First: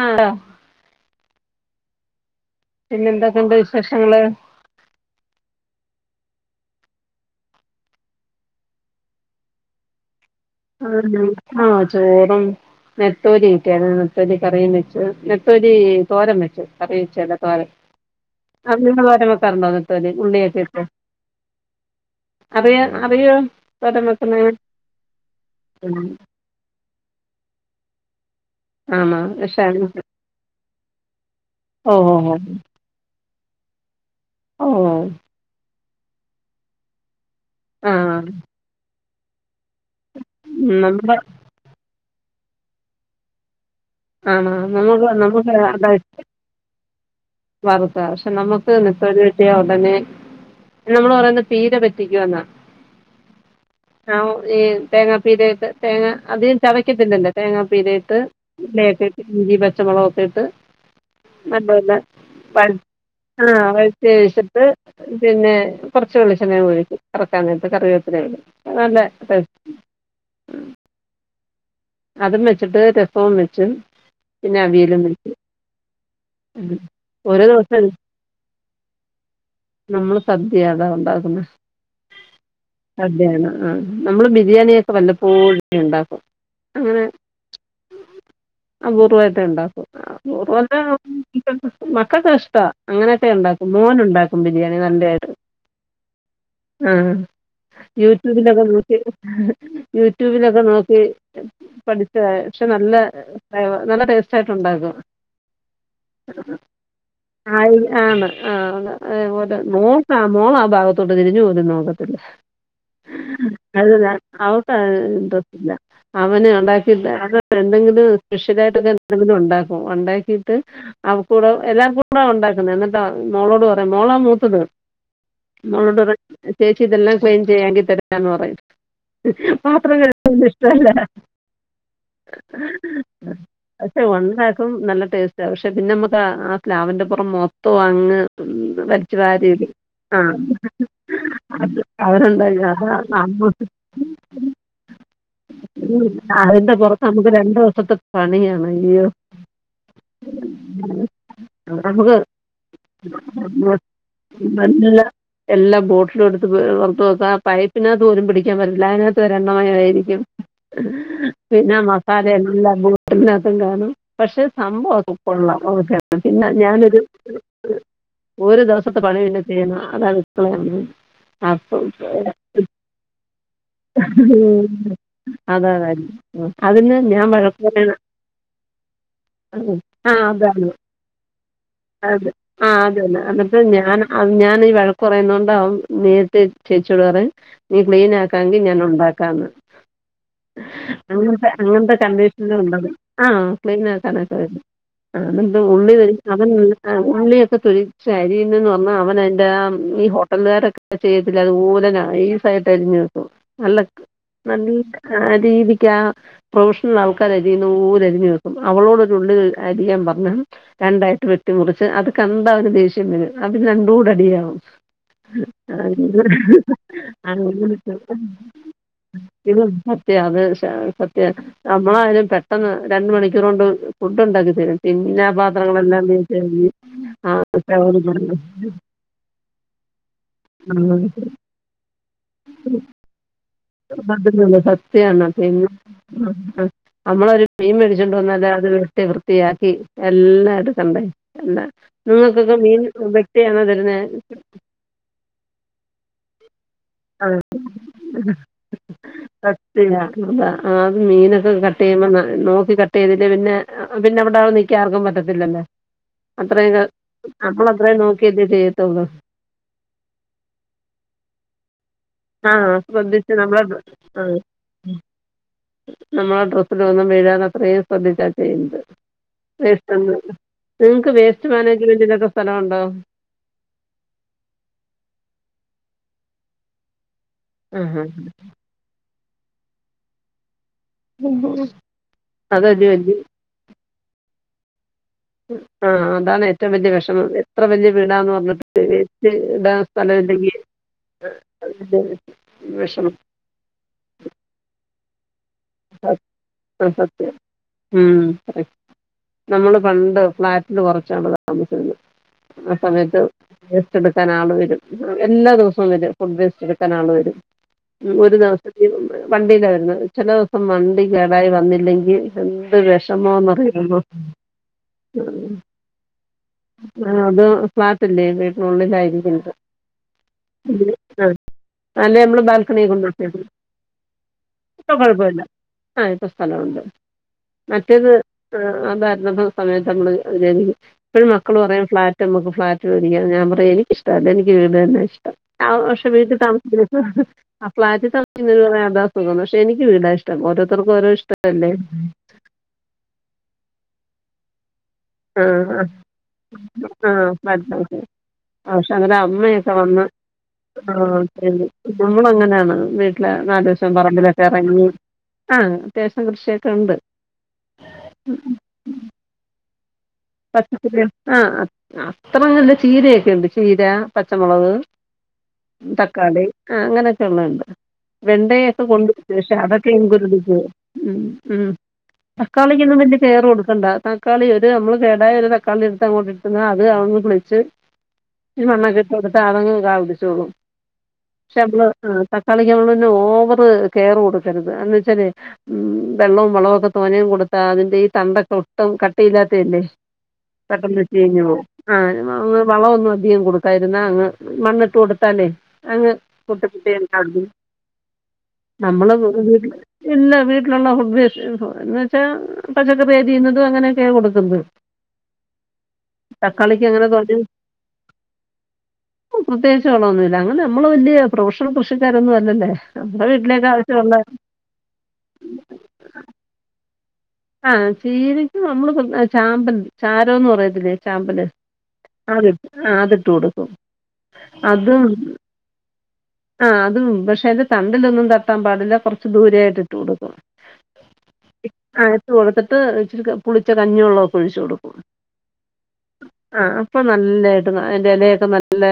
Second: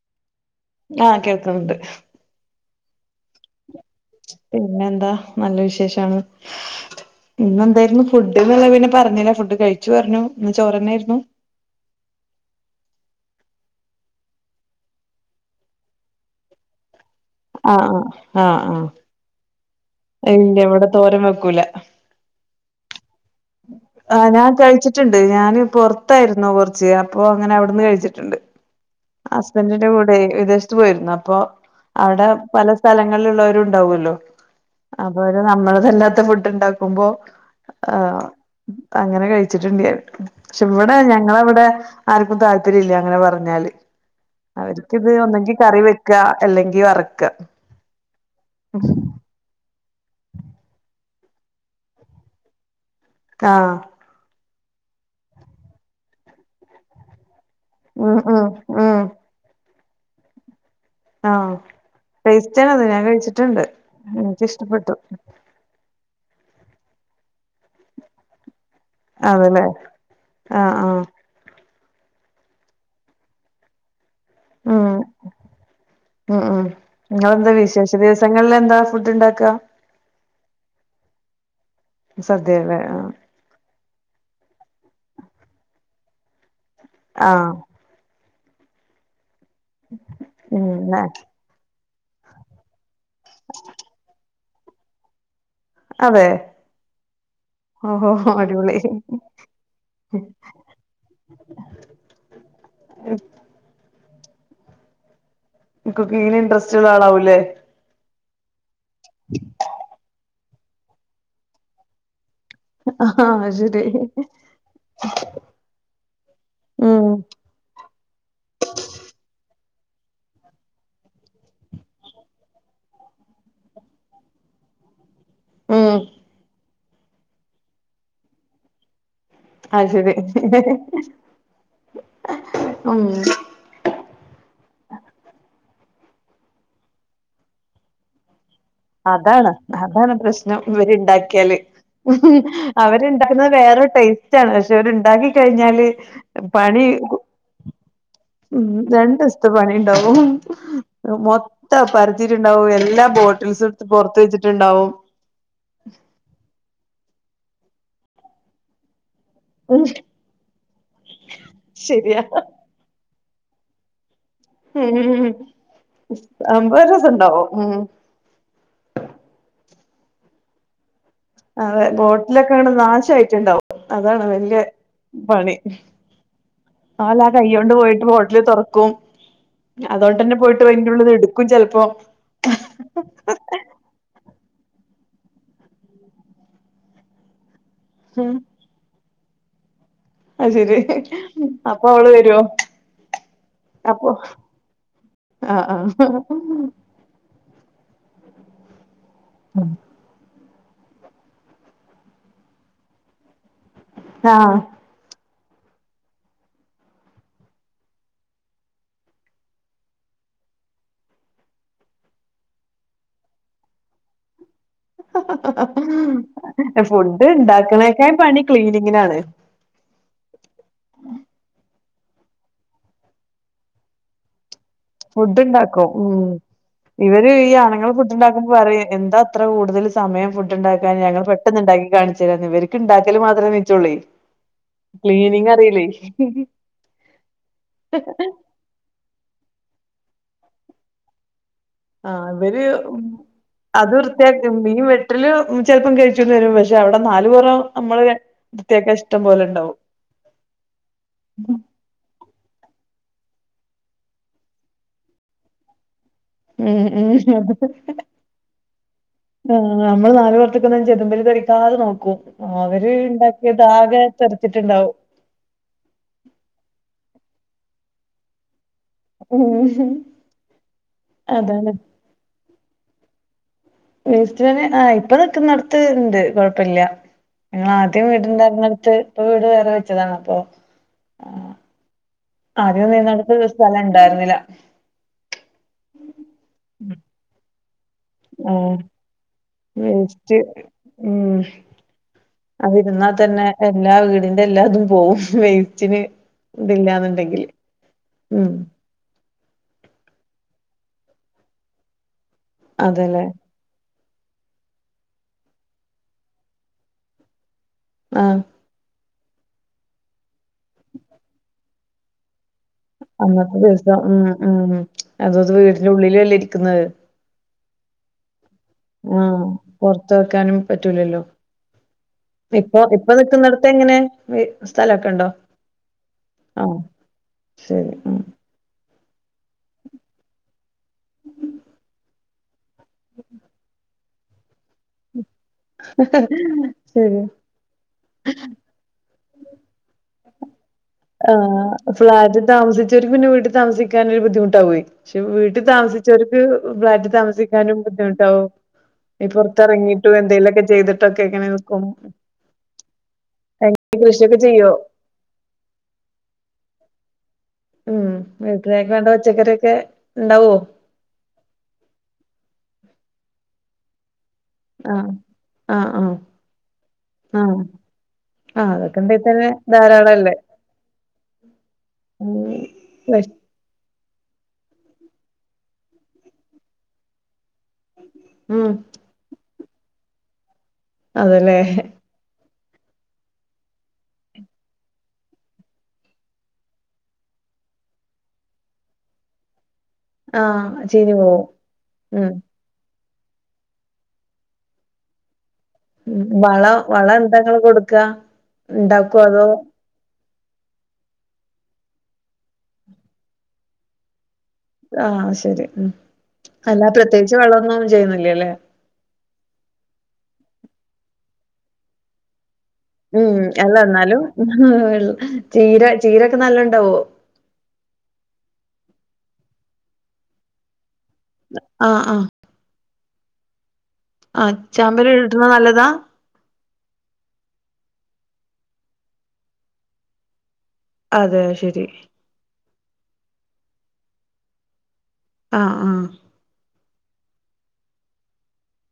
ആ ടോ ആ കേൾക്ക്ണ് ണ്ട് പിന്നെ ന്തൊക്കെണ്ട് ശേഷങ്ങള് പിന്നെന്താ നല്ല വിശേഷാണ്. ഇന്നെന്തേയിര്ന്നു ഫുഡ്ന്ന്ള്ളെ പിന്നെ പർഞ്ഞില ഫുഡ് കഴിച്ചു പർഞ്ഞു ആണോ ആഹ് ചോറും നെത്തോലി കിട്ട്യാര്ന്നു നെത്തോലി കറിയും വെച്ചു നെത്തോലി തോരൻ വെച്ചു കറി വെച്ചാല ആഹ് ആഹ് ആഹ് ആഹ് [unintelligible] തോരൻ വെക്കാറുണ്ടോ നെത്തോലി ഇല്ല ഉള്ളിയൊക്കെ ഇട്ട് ഇവിടെ തോരൻ വെക്കൂല അത് അറിയോ തോരൻ വെക്കുന്ന ട്ട്ണ്ട് ഞാൻ പൊറത്തായിരുന്നു കൊറച്ച് അപ്പൊ അങ്ങനെ അവിടുന്ന് കഴിച്ചിട്ടുണ്ട് ആണോ ഇഷ്ടാണോ ഹസ്ബന്റിന്റെ കൂടെ വിദേശത്ത് പോയിരുന്നു അപ്പൊ ഓഹ് അവിടെ ഓഹ് പല സ്ഥലങ്ങളില് ഉള്ളോരും ഉണ്ടാവുല്ലോ ഓഹ് ഓഹ് അപ്പ അവര് നമ്മള് അല്ലാത്ത ഫുഡ് ഇണ്ടാക്കുമ്പോ ആഹ് അങ്ങനെ കഴിച്ചിട്ട്ണ്ട് ഞാൻ പക്ഷെ ഇവിടെ നമ്മുടെ ഞങ്ങളവിടെ ആർക്കും താല്പര്യം ഇല്ല അങ്ങനെ പറഞ്ഞാല് ആണോ നമുക്ക് അവർക്കിത് നമുക്ക് ഒന്നെങ്കി കറി വെക്കാ അല്ലെങ്കി വറ്ക്ക വറുക്ക പക്ഷെ നമുക്ക് നെത്തോലി കിട്ടിയ ഉടനെ നമ്മള് പറയ്ന്ന് പീര പറ്റിക്കുവന്നാ ആഹ ആഹ് ഈ തേങ്ങാപ്പീര ഒക്കെ തേങ്ങ അധികം ചതയ്ക്കത്തില്ലല്ലോ തേങ്ങാ ഉം ഇട്ട് ഉം ഇല ഉം ഒക്കെട്ട് ഇഞ്ചി പച്ചമുളകൊക്കെ ഇട്ട് ആഹ് നല്ല പോലെ പഴ് ടേസ്റ്റാണത് ഞാൻ കഴിച്ചിട്ടുണ്ട് ആഹ് പഴ്ത്ത വെച്ചിട്ട് എനിക്കിഷ്ടപ്പെട്ടു പിന്നെ കുറച്ച് വെളിച്ചെണ്ണേം ഒഴിക്ക് കറക്കാനായിട്ട് കറി വേപ്പില നല്ല ടേസ്റ്റ് ആന്നല്ലേ ആഹ ആഹ അതും വെച്ചിട്ട് രസവും വെച്ചും പിന്നെ ഉം അവിയലും വെച്ചും ഉം ഉം ഇങ്ങളെന്താ വിശേഷ ദിവസങ്ങളിൽ എന്താ ഫുഡ് ഇണ്ടാക്ക നമ്മള് സദ്യ അതാ ഉണ്ടാക്കുന്ന സദ്യല്ലേ ആഹ് സദ്യയാണ് ആഹ നമ്മള് ബിരിയാണിയൊക്കെ വല്ലപ്പോഴേ ഉണ്ടാക്കും ആഹ അഭൂർവായിട്ടേ ഇണ്ടാക്കും അഭൂർവല്ല ഉം മക്കൾക്കത് ഇഷ്ടാ അങ്ങനെയൊക്കെ ഉണ്ടാക്കും മോന് ഉണ്ടാക്കും ബിരിയാണി നല്ല ആയിട്ട് അതെ ആഹ ഓഹോ യൂട്യൂബിലൊക്കെ അടിപൊളി നോക്കി യൂട്യൂബിലൊക്കെ നോക്കി പഠിച്ച പക്ഷെ നല്ല ഫേവ നല്ല ടേസ്റ്റ് ആയിട്ടുണ്ടാക്കും കുക്കിംഗ്‌ന് ഇൻടറസ്റ്റ് ഇള്ള ആളാവുലെ ആ ആന്ന് ആഹ നോക്ക ആ മോള് ആ ഭാഗത്തോട്ട് തിരിഞ്ഞു പോലും നോക്കത്തില്ല ആഹ് ശരി അതല്ല അവക്ക് അത്‌ ഇൻട്രസ്റ്റ് ഇല്ല അവന് ഉം ഉണ്ടാക്കിട്ട് അവൻ എന്തെങ്കിലും സ്പെഷ്യലായിട്ട് എന്തെങ്കിലും ഉണ്ടാക്കും ഉണ്ടാക്കിയിട്ട് അവക്കൂടെ എല്ലാര്ക്കും കൂടെ ഉണ്ടാക്കുന്ന എന്നിട്ടാ മോളോട് പറയും മോളാ മൂത്തത് ഉം മോളോട് പറയും ചേച്ചി ഇതെല്ലാം ക്ലീൻ ചെയ്യാങ്കി തരാ പറയും അത് പാത്രം ശരി കഴ്കാൻ അവന് ഇഷ്ടല്ല ഉം പക്ഷെ ഉണ്ടാക്കും നല്ല ടേസ്റ്റാ പക്ഷെ പിന്നെ ഇമ്മക്ക് ആ സ്ലാവിന്റെപ്പുറം മൊത്തം അങ്ങ് വലിച്ച് അതാണ് വാരിയിടും അതാണ് ആ പ്രശ്നം ഇവര് ഇണ്ടാക്കിയാല് അത് അവരുണ്ടാക്കി അതാ നമ്മൾ അവര്ണ്ടാക്കുന്നത് വേറൊരു ടേസ്റ്റ് ആണ് പക്ഷെ അവരുണ്ടാക്കി കഴിഞ്ഞാല് അതിൻ്റെ പണി പുറത്ത് നമുക്ക് രണ്ട് ദിവസത്തെ ഉം പണിയാണ് അയ്യോ രണ്ട് സ്ത്തെ പണി ഇണ്ടാവും മൊത്തം പരതത്തീട്ട് ഇണ്ടാവും എല്ലാ ബോട്ടിൽസും എടുത്ത് പൊറത്ത് വെച്ചിട്ടുണ്ടാവും അല്ല എല്ലാ ബോട്ടിലും എടുത്ത് പുറത്ത് വക്ക ആ പൈപ്പിനാത്ത് പോലും പിടിക്കാൻ പറ്റത്തില്ല അതിനകത്ത് ഒര് എണ്ണ മയം ഉം ആയിരിക്കും പിന്നെ ശരിയാ മസാല എല്ലാം എല്ലാതും കാണും പക്ഷെ സംഭവം ഒക്കെ ഉം കൊള്ളാം ഓക്കെ പിന്നെ സംഭവം ഞാനൊരു രസണ്ടാവും ഉം ഒരു ദിവസത്തെ പണി പിന്നെ ചെയ്യണം അതാണ് ഇപ്പളെ അങ്ങ് അതെ ബോട്ടിലൊക്കെ നാശയിട്ടുണ്ടാവും [unintelligible] ഉം അത അത അതിന് ഓലാ ഞാൻ കൈയ്യോണ്ട് വഴക്ക്പ്പറയണ പോയിട്ട് ബോട്ടില് തൊറക്കും ആഹ് അതോണ്ടന്നെ പോയിട്ട് അതാണ് അയിന്റെ ഉള്ളിന്ന് എടുക്കും ചെലപ്പോ അത് ആഹ് അതാണ് അപ്പ ഞാന ആഹ് ഞാൻ ഈ വഴക്ക് പറയുന്നത് കൊണ്ടാവും നേരിട്ട് ചേച്ചിയോട് പറയും നീ ക്ലീ അല്ലെങ്കിൽ ഞാൻ ഉണ്ടാകാന്ന് അത് ശരി അങ്ങനത്തെ അപ്പൊ അങ്ങനത്തെ അവള് വരുവോ കണ്ടീഷന ഉള്ളത് ആഹ് ക്ലീൻ അപ്പൊ ആക്കാനൊക്കെ പറ്റും അതെന്താ ആഹ് ഉള്ളി തൊലി അതെന്താ ആഹ് ഉള്ളിയൊക്കെ തൊലിച്ച് അരി യുന്നവന്ന അവന് എന്റെ ആഹ് ഇ ഹോ അതുപോലെ നൈസായിട്ട് അറിഞ്ഞെടുക്കു നല്ല ആഹ് ആഹ് നല്ല ആഹ് രീതിയ്ക്ക് ആഹ് പ്രൊഫഷണൽ ആൾക്കാരരിയുന്ന അത് പോലെ അരിഞ്ഞു വെക്കും അവളോട് ഒരു ഉള്ളി അരിയാൻ പറഞ്ഞാൽ രണ്ടായിട്ട് വെട്ടി മുറിച്ച് അത് കണ്ടാ അവൻ ദേഷ്യം വരും അതിൽ രണ്ടും കൂടെ അടിയാവും അടിയാവും ഫുഡ് ഇണ്ടാക്കണേക്കയും പണി ക്ലീനിങ്ങിനാണ് ഇത് സത്യ അത് സത്യവ നമ്മളായാലും പെട്ടെന്ന് രണ്ട് മണിക്കൂർ കൊണ്ട് ഫുഡ് ഉണ്ടാക്കി തരും പിന്നെ ആഹ് ഫുഡ് ഇണ്ടാക്കും പാത്രങ്ങളെല്ലാം ഉം തേച്ച് കഴുകി ഇവര് ഈ ആണുൾ ഫുഡ് ആ ഉണ്ടാക്കുമ്പോ പറയും എന്താ ഇത്ര കൂടുതൽ സമയം ഫുഡ് ഉണ്ടാക്കാന് ഞങ്ങൾ ഇണ്ടാക്കി കാണിച്ച് തരാ ഇവർക്ക് ഉണ്ടാക്കൽ മാത്രം അതല്ല സത്യാണ് അറിയില്ലേ [unintelligible] നമ്മളൊരു മീൻ മേടിച്ചു കൊണ്ട് വന്നാൽ അത് വെട്ടി വൃത്തി വൃത്തിയാക്കി എല്ലാം എടുക്കണ്ടേ എന്താ ആഹ് നിങ്ങൾക്കൊക്കെ ഇവര് മീൻ ഉം വീട്ടിയാണോ തരുന്നേ തിൽ ചിലപ്പം കഴിച്ചൂന്ന് വരും പക്ഷെ അവിടെ ആ നാലപുറം നമ്മള് വൃത്തിയാക്കാൻ ഇഷ്ടം പോലെ ഉണ്ടാവും സത്യാ അതാ ആ, അത് മീനൊക്കെ കട്ട് ചെയ്യുമ്പോ നോക്കി കട്ട് ചെയ്തില്ലേ പിന്നെ പിന്നെ അവിടെ നിൽക്കാൻ ആർക്കും പറ്റത്തില്ലല്ലോ അത്രയും ഉം ഉം അത് നമ്മൾ അത്രയും നോക്കിയിട്ടേ ചെയ്യത്തുള്ളു ആഹ് നമ്മള് നാല് പുറത്തേക്കൊന്നും ചെദംബൽ തെറിക്കാതെ നോക്കും ആ അവര് ശ്രദ്ധിച്ച് നമ്മളെ ഇണ്ടാക്കിയത് ഡ്ര- ആകെ ആ തെറിച്ചിട്ടുണ്ടാവും നമ്മളെ ഡ്രസ്സിൽ ഒന്നും വീഴാതെ അത്രയും ശ്രദ്ധിച്ചാ ചെയ്യുന്നത് ഉം വേസ്റ്റ് നിങ്ങൾക് വേസ്റ്റ് അതാണ് മാനേജ്മെന്റിനോക്കെ സ്ഥലമുണ്ടോ വേസ്റ്റിടാൻ ആഹ് ഇപ്പൊ നിക്കുന്നോടത്ത് ഉണ്ട് കുഴപ്പമില്ല നിങ്ങൾ ആ ആദ്യം വീടുണ്ടാർന്നോടത് ഇപ്പൊ വീട് വേറെ വെച്ചതാണോ അപ്പൊ ഹാ ആഹ് അതല്ലേ ആദ്യം വലിയ നിന്നീനോടത്തു സ്ഥലം ഇണ്ടായിരുന്നില്ല ആഹ് അതാണ് ഏറ്റവും വലിയ വിഷമം എത്ര വലിയ വീടാന്ന് പറഞ്ഞിട്ടും ആഹ് വേസ്റ്റ് ഇടാൻ സ്ഥലം വേസ്റ്റ് ഇല്ലെങ്കിൽ ഉം അത് അതിരുന്നാ വിഷമം തന്നെ എല്ലാ വീടിന്റെ എല്ലാതും പോവും [unintelligible] അത് സത്യം ഇതില്ലാന്നുണ്ടെങ്കില് ഉം നമ്മള് പണ്ട് ഫ്ലാറ്റിന് കുറച്ചു കാലം താമസിച്ചിരുന്നു ആഹ് സമയത്ത് അതെല്ലേ വേസ്റ്റ് എടുക്കാൻ ആൾ വരും എല്ലാ ദിവസവും വരും ഫുഡ് വേസ്റ്റ് എടുക്കാൻ ആൾ വരും ഉം ഒരു ആഹ് ദിവസത്തെ വണ്ടിയിലായിരുന്നു ചില ദിവസം വണ്ടി കേടായി വന്നില്ലെങ്കിൽ എന്തൊരു അന്നത്തെ ദിവസം ഉം ഉം അതത് വീടിന്റെ ഉള്ളിൽ അല്ലെ ഇരിക്കുന്നത് ആഹ് അത് ഫ്ലാറ്റല്ലേ വീട്ടിനുള്ളിലായിരിക്കും ആഹ് പൊറത്ത് വെക്കാനും പറ്റൂലല്ലോ ആഹ് അല്ല നമ്മള് ഇപ്പൊ ബാൽക്കണിയിൽ കൊണ്ട് ഇപ്പൊ കൊടുത്ത മതി നിക്കുന്നിടത്ത് എങ്ങനെ വി അപ്പൊ സ്ഥലൊക്കെ ഉണ്ടോ കുഴപ്പമില്ല ആഹ് ഇപ്പോ ആഹ് സ്ഥലമുണ്ട് ശരി ആഹ് ആഹ് അതായിരുന്ന സമയത്ത് നമ്മള് ഇപ്പോഴും മക്കള് പറയും ഫ്ളാറ്റ് നമ്മുക്ക് ഫ്ളാറ്റ് ഫ്ലാറ്റ് മേടിക്ക്യ ഞാൻ പറയും എനിക്ക് ഇഷ്ടല്ല എനിക്ക് വീട് തന്നെ ഇഷ്ടം ആഹ് സമയത്ത്താമസിക്കുന്നത് ശരി ആഹ് ഫ്ലാറ്റ് താമസിക്കുന്നതിന് ന്നു പക്ഷെ എനിക്ക് വീടാ ഇഷ്ടം ഓരോരുത്തർക്ക് ഓരോ ഇഷ്ടമല്ലേ ആഹ് ഫ്ളാറ്റ് താമസിച്ചവർക്ക് പിന്നെ വീട്ടി താമസിക്കാനൊരു ബുദ്ധിമുട്ടാവേ പക്ഷേ ആ വീട്ടി താമസിച്ചവർക്ക് ഫ്ലാറ്റ് ആ ആ ഫ്ലാറ്റിൽ താമസിക്കാനും താമസിക്കാൻ ബുദ്ധിമുട്ടാവും പക്ഷേ അങ്ങനെ ഈ അമ്മയൊക്കെ വന്ന് പുറത്തിറങ്ങിയിട്ടും എന്തെേലുമൊക്കെ ചെയ്തിട്ടൊക്കെ എങ്ങനെ [unintelligible] നിക്കും നമ്മളങ്ങനെയാണ് വീട്ടിലെ ന എങ്ങനെ [unintelligible] കൃഷിയൊക്കെ പറമ്പിലൊക്കെ ചെയ്യോ എറങ്ങി ആഹ് അത്യാവശ്യം കൃഷിയൊക്കെ ഉണ്ട് ഉം വീട്ടിലേക്ക്‌ വേണ്ട പച്ചക്കറിയൊക്കെ ഉണ്ടാവോ ആഹ് അത്ര നല്ല ചീരൊക്കെയുണ്ട് ചീര പച്ചമുളക് ആഹ് ആഹ് ആഹ് തക്കാളി ആഹ് അങ്ങനൊക്കെ ഉള്ള ആഹ് ഉണ്ട് വെണ്ട ആഹ് യൊക്കെ അതൊക്കെ കൊണ്ട് ഉണ്ടേ തന്നെ പക്ഷേ അതൊക്കെ ഇൻക് ധാരാളല്ലേ ഒരുത് ഉം ഉം ഉം തക്കാളിക്കൊന്നും വലിയ വെഷ് കെയർ കൊടുക്കണ്ട തക്കാളി ഒരു നമ്മൾ കേടായ ഒരു തക്കാളി എടുത്ത് അങ്ങോട്ട് ഇട്ടുന്ന അത് അവിടുന്ന് കിളിച്ച് ഈ ഉം മണ്ണൊക്കെ ഇ [unintelligible] പക്ഷെ അതല്ലേ നമ്മള് ക്കാളിക്ക് നമ്മൾ പിന്നെ ഓവറ് കെയർ കൊടുക്കരുത് എന്ത ചാല് ഉം വെള്ളവും വളവോക്കെ തോനെയും കൊടുത്താ അതിന്റെ ഈ തണ്ടൊക്കെ ഒട്ടും കട്ടിയില്ലാത്തല്ലേ ആഹ് പെട്ടെന്ന് ചീഞ്ഞു ചീഞ്ഞ് പോവും പോകും ആഹ് ഉം [unintelligible] വളം ഒന്നും അധികം കൊടുക്കായിരുന്ന അങ്ങ് മണ്ണിട്ട് കൊടുത്താലെ അങ്ങ് കുട്ട വള വള എന്താ [unintelligible] ഇങ്ങള് കൊടുക്കാ നമ്മള് ഉണ്ടാക്കോ അതോ [unintelligible] ഇന്ന് വീട്ടിലുള്ള ഫുഡ് എന്ന് വെച്ചാ പച്ചക്കറി അരിയുന്നതും അങ്ങനെയൊക്കെയ കൊടുക്കുന്നത് ആഹ് ശരി ഉം തക്കാളിക്ക് അല്ലാ അങ്ങനെ പ്രത്യേകിച്ച് തോനെ വളം ഒന്നും ചെയ്യുന്നില്ല ലെ പ്രത്യേകിച്ചളൊന്നുമില്ല അങ്ങനെ നമ്മള് വല്യ പ്രൊഫഷൽ കൃഷിക്കാരൊന്നും അല്ലലെ ഉം എന്ന എന്നാലും ചീര ചീരൊക്കെ നല്ല ഉണ്ടാവോ ആഹ് ചീരക്ക് നമ്മള് ചാമ്പൻ ചാരോന്ന് പറയത്തില്ലേ ചാമ്പല് ആഹ് ആഹ് അത് ആഹ് അതിട്ട് കൊടുക്കും ആഹ് ചാമ്പല് ഇടുന്ന നല്ലതാ ആഹ് അതും പക്ഷേ അതിൻ്റെ തണ്ടിലൊന്നും തട്ടാൻ പാടില്ല കുറച്ച് ദൂരെയായിട്ട് ഇട്ട് കൊടുക്കുക അതെ അ ശരി നനച്ച് കൊടുത്തിട്ട് ഇച്ചിരി പുളിച്ച കഞ്ഞിവെള്ളം ഒക്കെ ഒഴിച്ച് കൊടുക്കുക ആഹ് ആഹ് ആഹ് അപ്പോ നല്ലായിട്ട് അതിന്റെ ഇലയൊക്കെ നല്ല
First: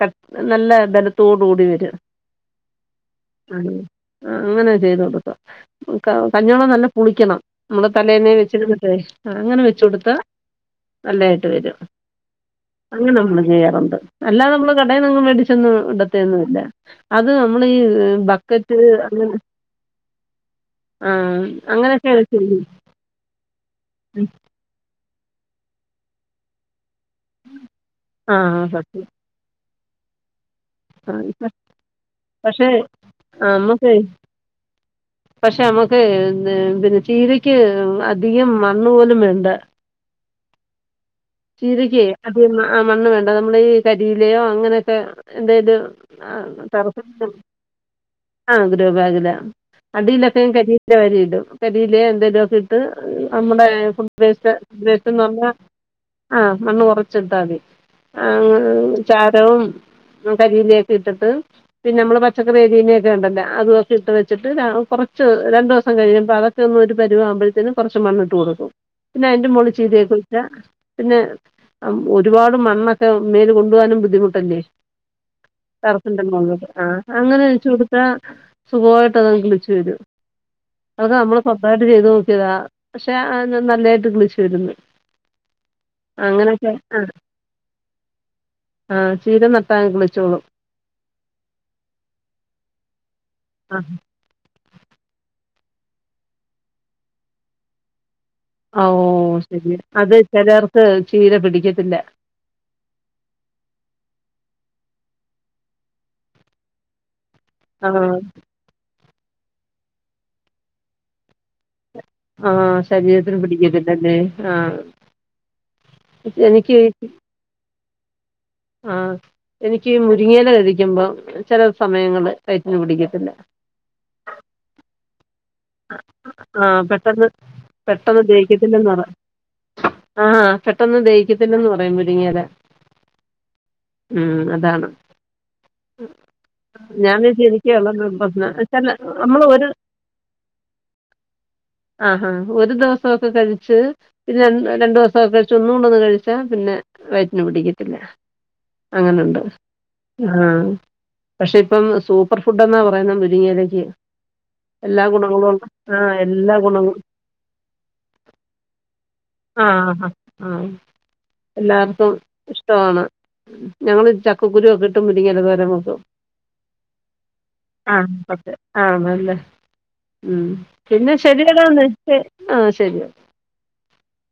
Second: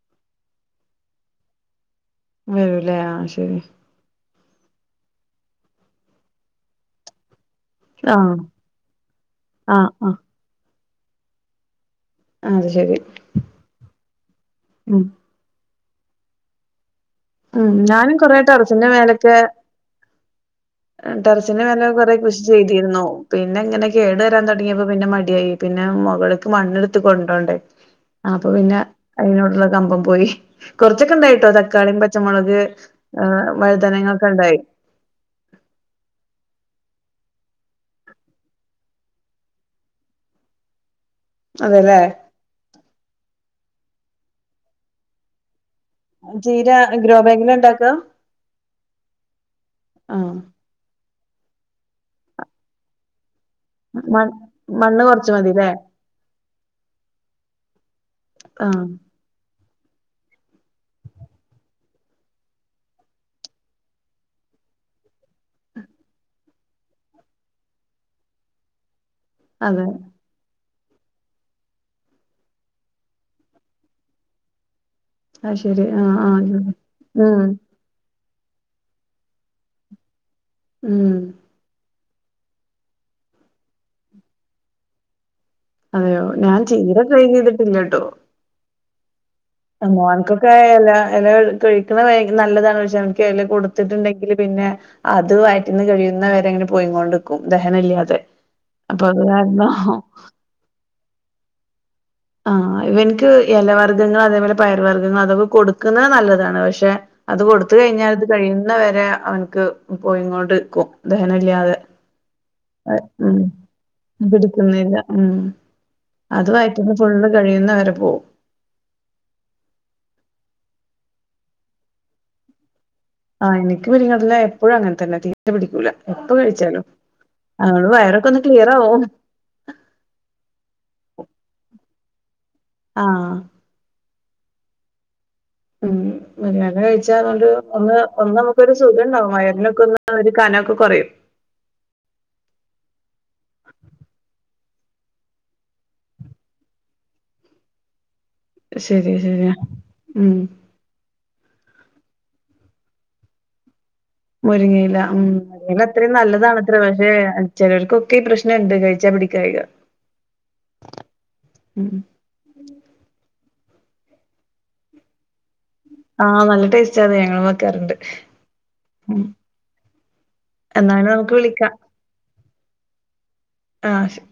ക നല്ലേ ബലത്തോട് കൂടി വരും വരും ലെ ആഹ് ശരി അങ്ങനെ ചെയ്തു കൊടുക്ക ക കഞ്ഞി വെളളം നല്ല പുളിക്കണം നമ്മള് ആ തലേന്നെ വെച്ചിടുന്നിട്ടെ അങ്ങനെ ആ വെച്ച് ആ കൊടുത്താ നല്ലതായിട്ട് വരും അത് ശരി അങ്ങനെ നമ്മള് ചെയ്യാറുണ്ട് അല്ലാതെ നമ്മള് ഉം കടയിൽന്ന് എങ്ങും മേടിച്ചൊന്നും ഇടത്തെന്നും ഇല്ല അത് നമ്മൾ ഉം ഈ ഞാനും കൊറേ ബക്കറ്റ് ടെറസിന്റെ അങ്ങനെ മേലൊക്കെ ആഹ് ടെറസിന്റെ മേലെ അങ്ങനെക്കെ കൊറേ കൃഷി ചെയ്തിരുന്നു പിന്നെ ഇങ്ങനെ കേട് വരാൻ തൊടങ്ങിയപ്പോ പിന്നെ മടിയായി പിന്നെ മൊകൾക്ക് മണ്ണ്ട് ത്ത് കൊണ്ടോണ്ടേ അപ്പോ ആഹ് പിന്നെ സത്യം അയിനോടുള്ള കമ്പം പോയി കുറച്ചൊക്കെ ആഹ് ഉണ്ടായിട്ടോ തക്കാളി പച്ചമുളക് പക്ഷെ ഏഹ് വഴുതനങ്ങൊക്കെ ഉണ്ടായി പക്ഷേ നമ്മുക്ക് ഇത് പിന്നെ ചീരക്ക് അധികം മണ്ണ് പോലും വേണ്ട അതെല്ലേ ചീരക്ക്‌ അതികം ആഹ് മണ്ണ് വേണ്ട നമ്മള് ഈ കരിയിലയോ അങ്ങനെയൊക്കെ എന്ത ഇത് ചീര ആഹ് ഗ്രോ [unintelligible] ബാഗിലാ ഇണ്ടാക്കാ ആഹ് ഗ്രോ ബാഗില ആ അടിയിലൊക്കെ ന്റെ വാരി ഇടും കരിലയോ എന്തേലും ഒക്കെ ഇട്ട് നമ്മുടെ ഫുഡ് മ വേസ്റ്റ് മണ്ണ് വേസ്റ്റ്ന്ന് കൊറച്ച് പറഞ്ഞ മതില്ലേ ആഹ് മണ്ണ് കൊറച്ച് ഇട്ടാ തി ആ ആ [unintelligible] ചാരവും ഹും കരില യൊക്കെ ഇട്ടിട്ട് പിന്നെ നമ്മൾ പച്ചക്കറി അരീനൊക്കെ ഉണ്ടല്ലോ അതൊക്കെ ഇട്ട് വെച്ചിട്ട് ര കൊറച്ച് രണ്ട് ദിവസം കഴിയുമ്പോൾ അത ഒന്ന് ഒരു പരുവ ആവുമ്പഴത്തിന് കൊറച്ച് മണ്ണിട്ട് കൊടുക്കും പിന്നെ അതിൻ്റെ മോള്ല് അതെ ചെയ്തേക്കുന്നെ വെച്ച പിന്നെ ഒരുപാട് മണ്ണൊക്കെ മേല് കൊണ്ടു പോകാനും ബുദ്ധിമുട്ടല്ലേ അത് ശരി ആഹ് ടറഫിന്റെ മോള് ആഹ് അങ്ങനെ ഉം യ്ച്ച് കൊട് ത്ര സുഖമായിട്ട് അത് വിളിച്ചു വരും അത് ഉം നമ്മള് സ്വന്തമായിട്ട് ചെയ്ത് നോക്കിയതാ പക്ഷേ ആ നല്ലായിട്ട് പുളിച്ചു വരുന്ന് അതെയോ ഞാൻ അങ്ങനെയൊക്കെ ചീര ട്രൈ ചെയ്തിട്ടില്ല ട്ടോ ആഹ് ചീര നട്ട് മോൻക്കൊക്കെ എല എല കഴിക്കണ നല്ലതാണ് പശെ ക്കെ എല ആ കൊടുത്തിട്ടുണ്ടെങ്കില് പിന്നെ അത് വയിറ്റ്ന്ന് കഴിയുന്നവരെങ്ങനെ പോയിങ്ങോണ്ട് ക്കും ദഹനില്ലാതെ ആ ഓഹ് ശരി അത് ചെലർക്ക് ചീര പിടിക്കത്തില്ല ആഹ് ഇവൻക്ക് എലവർഗ്ഗങ്ങള് അതേപോലെ പയർ വർഗങ്ങള് അതൊക്കെ കൊടുക്കുന്നത് നല്ലതാണ് പക്ഷേ അത് കൊടുത്ത് ആ കഴിഞ്ഞാത് കഴിയുന്ന വരെ അവൻക്ക് പോയിങ്ങോണ്ട്ക്കും ദഹനല്ലാതെ ആ ഹേ ഉം ശരീരത്തിന് പിടിക്കത്തില്ലല്ലേ ആ പിടുക്കുന്നില്ല ഉം അത് വയ എനിക്ക് ഫുള്ള് കഴിയുന്നവരെ പോകും ആഹ് എനിക്കീ മുരിങ്ങയില കയിക്കുമ്പം ചെല സമയങ്ങളില് വയറ്റിന് പിടിക്കത്തില്ല ആഹ് എനിക്ക് മുരിങ്ങയില എപ്പോഴും അങ്ങനെതന്നെ ട്ട് പിടിക്കൂല എപ്പ ആ കഴിച്ചാലും പെട്ടെന്ന് ആഹ് വയറൊക്കൊന്ന് ക്ലിയറാവും ആഹ് പെട്ടെന്ന് ദഹിക്കത്തില്ലന്ന് പറയും മുരിങ്ങയില ആഹ് ഉം അതാണ് ഉം വല്ലാതെ കഴിച്ചാ ഞാൻ ഒരു ശരിക്കുള്ള ഒന്ന് ഒന്ന് പ്രശ്നം നമുക്കൊരു ചില സുഖണ്ടാവും നമ്മൾ ഒരു വയറിനൊക്കൊന്ന് ആഹ് ഒരു കനൊക്കെ കൊറയും ആ ഹാ ഒരു ദിവസോക്കെ കഴിച്ച് പിന്നെ ര രണ്ടു ദിവസോക്കെ കഴിച്ച ഒന്നുടൊന്ന് കഴിച്ചാ പിന്നെ വയറ്റിന് പിടിക്കത്തില്ല ശരിയാ അങ്ങനുണ്ട് ശരിയാ ഉം ആഹ് പക്ഷേ ഇപ്പം സൂപ്പർ ഫുഡ് എന്നാ പറയുന്നത് മുരിങ്ങയിലക്ക് മുരിങ്ങയില ഉം അതല്ലൊ അത്രയും എല്ലാ നല്ലതാണത്ര ഗുണങ്ങളും പക്ഷേ ചെലർക്കൊക്കെ ഈ പ്രശ്നംണ്ട് കഴിച്ചാ പിടി ആഹ് ഹാ ആഹ് ഉം എല്ലാവർക്കും ഇഷ് ടമാണ് ഞങ്ങള് ചക്കക്കുരു യൊക്കെട്ട് മുരിങ്ങയില തോരൻ വെക്കും ആഹ് നല്ല ടേസ്റ്റ് അത് ഞങ്ങളും വെക്കാറുണ്ട് ആഹ് ഉം ഒക്കേ ആഹ് ഉം നല്ലേ ഉം എന്നാലും പിന്നെ നമുക്ക് വിളിക്കാം ശരിയടാന്ന് വച്ചെ ആഹ് ശരി ആഹ് ശരി